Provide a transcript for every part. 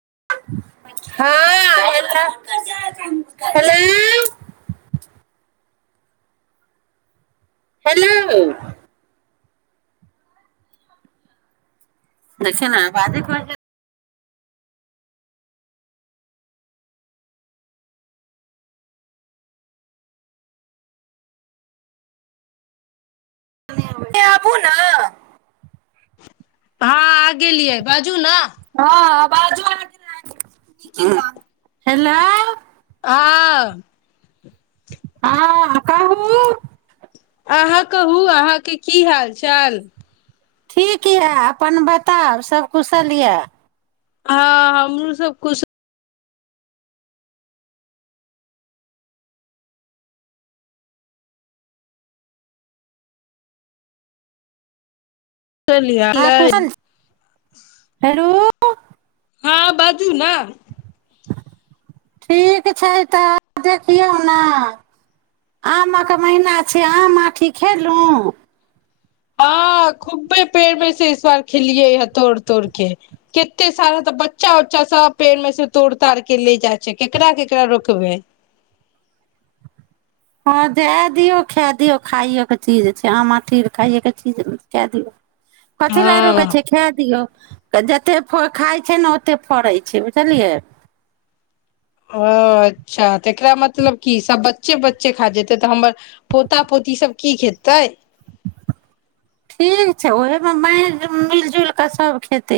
हँ hello hello hello देखियौ न अबाजे कट जाय ओते आबू ने हँ आ गेलियै बाजू ने हँ अबाजो अहाँ के नै आबै हेलो हँ हँ कहूं अहाँ कहू अहाँके की हाल चाल ठीक यए अपन बताउ सभकुशल यए हँ हमरो सब खुश अहाँ कुशलियै कुशल हेरो हँ बाजू ने ठीक छै तऽ देखियौ न आमक महीना छै आम आठी खेलुं हँ खुब्बे पेड़ मे से इस बार खेलियै हे तोड़ तोड़ के केते सारा तऽ बच्चा उच्चा सब पेड़ मे से तोड़ ताड़ के ले जाइ छै केकरा केकरा रोकबै हँ दए दियौ खाए दियौ खाइके चीज छै आम आठी खाइएके चीज खा दियौ कथी लए रो कै हँ छै खे दियौ तऽ जतेक फ खाइ छै ने ओतेक फड़ै छै बुझलियै ओ अच्छा तऽ एकरा मतलब की सभ बच्चे बच्चे खा जेतै तऽ हमर पोता पोती सब की खेतै ठीक छै ओहमे माँहि मिलि जुलि कऽ सभ खेतै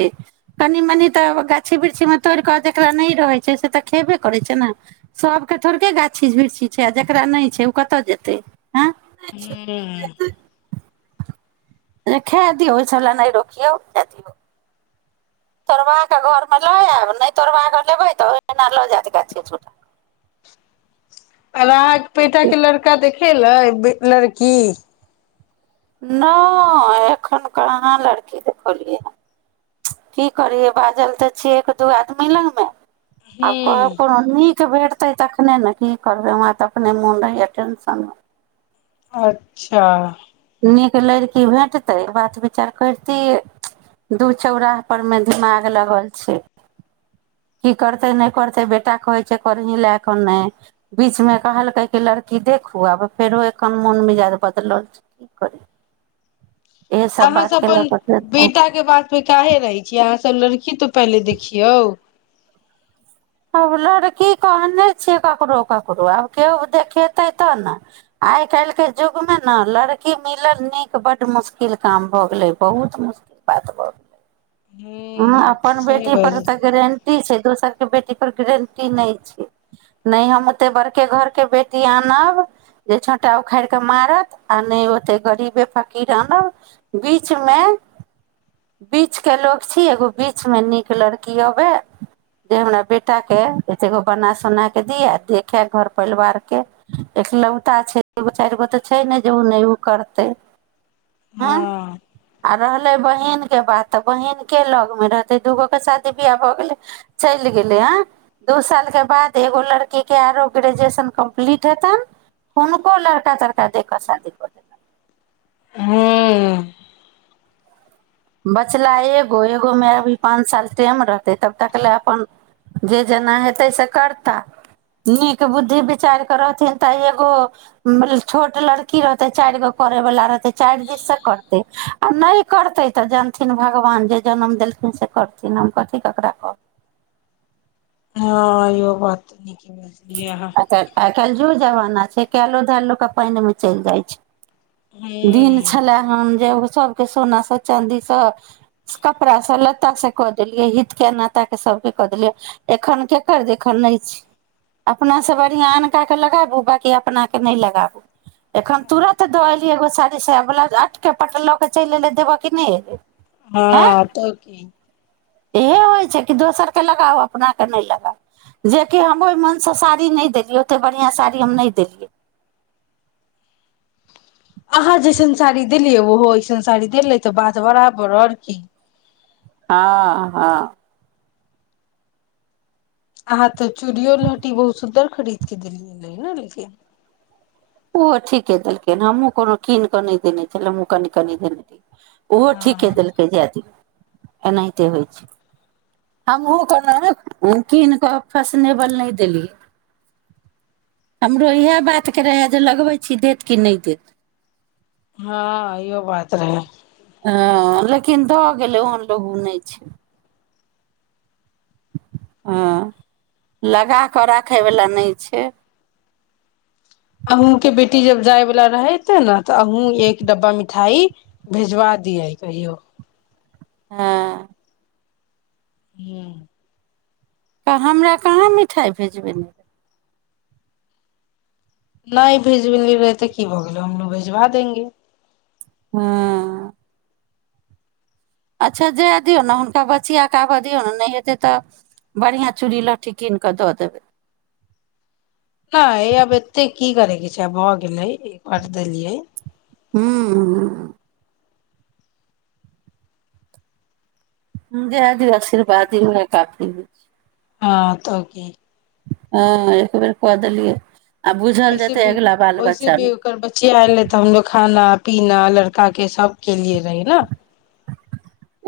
कनि मनि तऽ गाछी वृक्षीमे तोड़ि कऽ जकरा नहि रहै छै से तऽ खेबे करै छै ने सभके थोड़केे गाछी बिरछी छै आ जकरा नहि छै ओ कतय जेतै आँय ह खा दियौ ओइसब लए नहि रोकियौ द तोड़वा कऽ घरमे लऽ आयब नहि तोड़वा कऽ लेबै तऽ ओहिना लऽ जायत गाछी छूटा अला बेटा के लड़का देख खेलै लड़की नहि एखन कहाँ लड़की देखौलियै ह की करियै बाजल तऽ छियै एक दू आदमी लगमे आब को हूँ कोनोन् नीक भे तै तखने ने की करबै हमरा त अपने मोन रहैया टेंशनमे अच्छा नीक लड़की भेटतै बात विचार करितियै दू चौराह पर मे दिमाग लगल छै की करतै नहि करतै बेटा कहै छै करही लए कऽ नहि बीचमे कहलकै कि लड़की देखू आब फेरो एखन मोन मिजाद बदलल छै की करी इहे तऽ अहाँ सब बात के लऽ अपन कऽ टेंशन बेटा के बात प काहे रहै छियै अहाँ सब लड़की तो पहिले देखियौ आब लड़की कहने छियै ककरो ककरो आब केओ देखेतै तब ने आइ काल्हिके युगमे ने लड़की मिलल नीक बड्ड मुश्किल काम भऽ गेलै बहुत मुश्किल बात भऽ गेलै हं हूँ अपन सही बेटी बाज पर तऽ गारंटी छै दोसर के बेटी पर गारंटी नहि छै ने हम ओते बड़के घर के बेटी आनब जे छोटा उखाड़ के मारत आ नहि ओते गरीबे फकीर आनब बीच मे बीच के लो छी एगो बीचमे नीक लड़की अबय जे हमरा बेटाकेँ एतेकगो बना सोना कऽ दि देखय घर परिवारके एक लौता छै एगो चारि गो तऽ छै नहि जे ओ नहि ओ करतै हँ आ रहलै बहिन के बात तऽ बहिन के लगमे रहतै दूगोके शादी ब्याह भऽ गेलै चलि गेलै हँ दू सालके बाद एगो लड़कीके आरो ग्रेजुएशन कम्प्लीट हेतनि हुनको लड़का तड़का दे कऽ शादी कऽ देतनि हूँ बचला एगो एगोमे अभी पाँच साल टाेम रहतै तब तकले अपन जे जेना हेतै से करता नीक बुद्धि विचारि कऽ रहथिन तऽ एगो छोट लड़की रहतै चारि गो करैवला रहतै चारि दिससँ करतै आ नहि करतै तऽ जानथिन भगवान जे जनम देलखिन से करथिन हम कथी ककरा कहब हँ यहो बात न अच्छा आइ कालि जुग जबना छै से कयलो धायल लोक के पानि मे चलि जाइ छै दिन हूँ छलै हन जे सभके सोनाँ चाँदीसँ कपड़ासँ लत्तासँ कऽ देलियै हितके एनाताके सभके कऽ देलियै एखन केकर देखन नहि छै अपनासँ बढ़िआँ अनका के लगाबू बकी अपनाके नहि लगाबू एखन तुरत दऽ साड़ी साया बलाउज अट के पट लऽ के चलिे देब कि नहि हँ तब की इएह होइ छै कि दोसरकेँ लगाउ अपनाके नहि लगाउ जेकि हम ओहि मोनसँ साड़ी नहि देलियै ओतेक बढ़िआँ साड़ी हम नहि देलियै अहाँ जैसन साड़ी देलियै ओहो अइसन साड़ी देलै तऽ बात बराबर आर की हँ हँ अहाँ तऽ चूड़ियो लहठी बहुत सुन्दर खरीद के देलियै रहे ने लेकिन ओ ठीके देलखिन हमहुँ कोनो कीन कऽ नहि देने छल हमँ कनी कनी देने छल ओहो ठीके हँ दिलके जे अ एनाहिते होइ छै हमहुँ कोनो कीन कऽ फैसनेबल नहि देलियै हमरो इह बात के रहे जे लगबै छी देत कि नहि देत हँ इहो बात रहै ह लेकिन धऽ गेलै ओहन लोग नहि छै हँ लगा कऽ राखयवला नहि छै अहूँके बेटी जब जायवला रहेते ने तऽ अहूँ एक डब्बा मिठाई भेजवा दियै कहियो हँ हू तऽ हमरा कहाँ मिठाइ भेजबे नहि नहि भेज रहै ते की भ गेल हमलोग भेजवा देेंगे हँ अच्छा जाए दियौ ने हुनका बचिया कऽ आबय दियौ ने नहि हेतै तऽ बढ़िआँ चूड़ी लहठी कीनि कऽ दऽ देबै नहि आब एतेक की करयके छै आब भऽ गेलै ई कटि देलियै हू जेए दीयौ आशीर्वाद ही ह काफी ह तकी हँ एक बेर क देलियै आ बुझल ऐसे जेतै भी अगिला बाल वैसे भी बच्चामे ओकर बच्चीया आयले तऽ हमलोग खाना पीना लड़का के सबके लिए रहै ने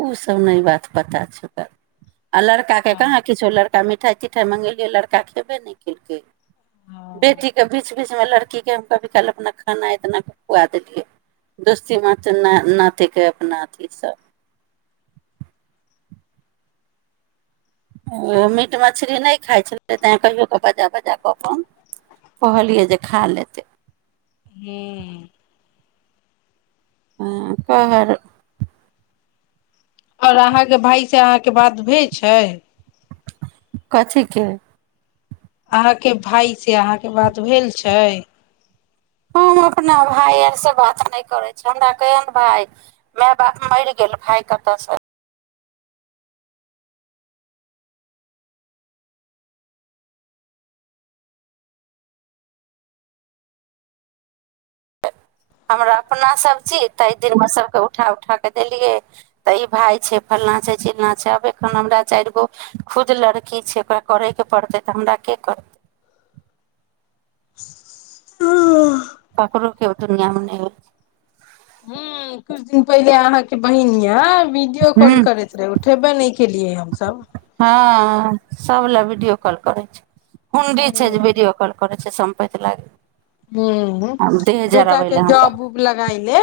उसभ नहि बात पता छै कर आ लड़का के हँ कहाँ किछो लड़का लड़का मिठाइ तिठाइ मङ्गेलियै लड़का खयबे नहि कयेलकै बेटीकेँ बीच बीचमे लड़कीकेँ हम कभी काल अपना खाना इतना खुआ देलियै दोस्ती माथ न नातयके अपना अथिसँ मीट मछली नहि खाइ छलै तैँ कहिओ कऽ बजा बजा कऽ अपन कहलियै जे खा लेतै हू हँ कहर आओर अहाँके भाय से अहाँके बात हो छै कथि के अहाँके भायसँ अहाँके बात भेल छै हम अपना भाय अरसँ बात नहि करै छिय हमरा कहियनि भाय माय बाप मरि गेल भाय कतयसँ हमरा अपनासभ छी ताहि दिनमे सभकेँ उठा उठा कऽ देलियै तऽ ई भाय छै फल्लाँ छै चिल्लाँ छै आब एखन हमरा चारि गो खुद लड़की छै ओकरा करयके पड़तै तऽ हमरा के करतै हूँ ककड़ो के ओ दूनिया मे नहि होय छै कुछ दिन पहिले अहाँके बहिनया वीडियो छै कॉल हूँ करैत रहे उठेबे नहि केलियै हमसब ह सब ले वीडियो कॉल करै छै हुंडी छै हूँ जे भीडियो कॉल करै छै पैत लागै ह बेटा के लए हमरा जॉब उब लगाय ले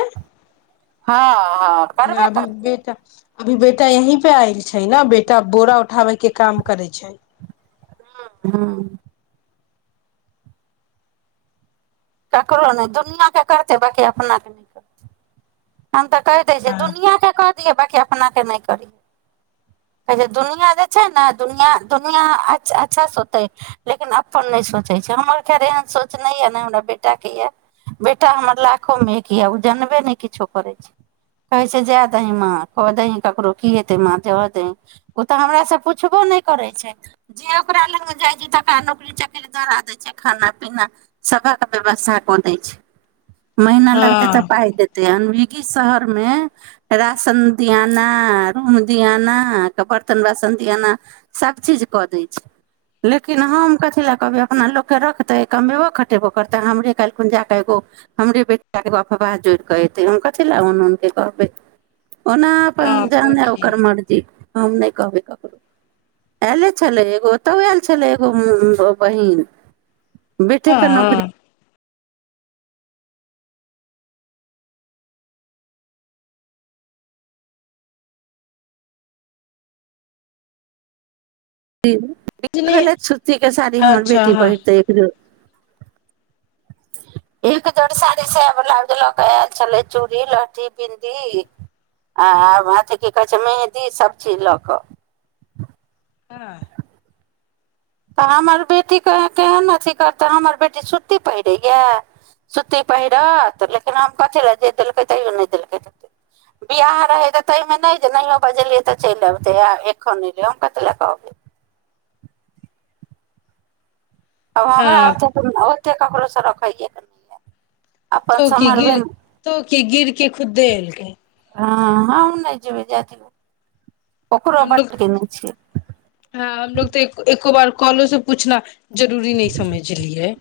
हँ हँ करबे अभी करतै बेटा अभी बेटा यहीं पे आयल छै ने बेटा बोरा उठाबे के काम करै छै हँ हँ ककरो नहि दुनिआँकेँ करतै बांकी अपनाके नहि करतै अ त कहि दै छै हँ दुनिया के कह दिय बांकि अपन के नहि करिय कहै छै दुनिया जे छै ने दुनि दुनिया अच्छा सोचतै लेकिन अपन नहि सोचै छै हमर खैर एहन सोच नहि य नहि हमरा बेटाके यऽ बेटा हमर लाखो मे एक यऽ ओ जनबे नहि किछो करै छै कहै छै जाए दही माँ कऽ दही ककरो की हेतै माँ दय दही ओ तऽ हमरासँ पुछबो नहि करै छै जे ओकरा लगमे जाइ छै तकरा नौकरी चाकरी धरा दै छै खाना पीना सभक व्यवस्था कऽ दै छै महिना लगतै तऽ हँ पा देतै अ ी शहर में राशन दियाना रूम दियाना बर्तन बासन दियाना सब चीज क दे छै लेकिन हम कथी लए कहबे अपना लोक के रखते कमेबो खटेबो करते हमरे काल्खुन जाके एगो हमरे बेटा के एगो अफवाह जोड़ के एते हम च उके कहबै ओना हँ जेहन तो नहि की अकर मज्री हम नहि कहबै ककरो आयले छलै एगो ओतहु आयल छलै एगो बहिन बेटे हँ क नौकरी हँ, भेलथि छुतीके साड़ी हमर अच्छा बेटी हँ पहिरतै एक जोर एक जोड़ साड़ी साया ब्लाउज लऽ कऽ आयल छलै चूड़ी लहठी बिदीं आ अथी की कहै छै मेहंदी सभचीज लऽ कऽ हँ तऽ हमर बेटीके केहन अथी करतै हमर बेटी सूती पहिरैए सूती पहिरत लेकिन हम कथी लए जे देलकै तै नहि देलकैत बियाह रहै तऽ ताहिमे नहि जे नहिओ बजेलियै तऽ चलि अबतै आ एखन नहि अलियै हम कथी लए कहबै आ हमरा हँ आ ककरो स रखाइए क नहिै तो कि गिर तो की गिरके खुददे एलके हँ हँ हम नहि जै जा हमलोग हँ हमलोग तऽ एको बार कॉलो से पूछना जरूरी नहि समझलियऐ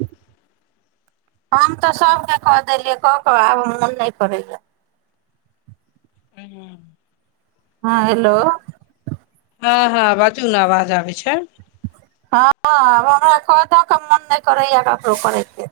हम तऽ सभके कऽ देलियै कऽ कऽ आब मोन नहि करैएा ह हँ हेलो हँ हँ बाजू ने आवाज आ छै हँ हमरा को मोन नहि करैएा ककरो करयके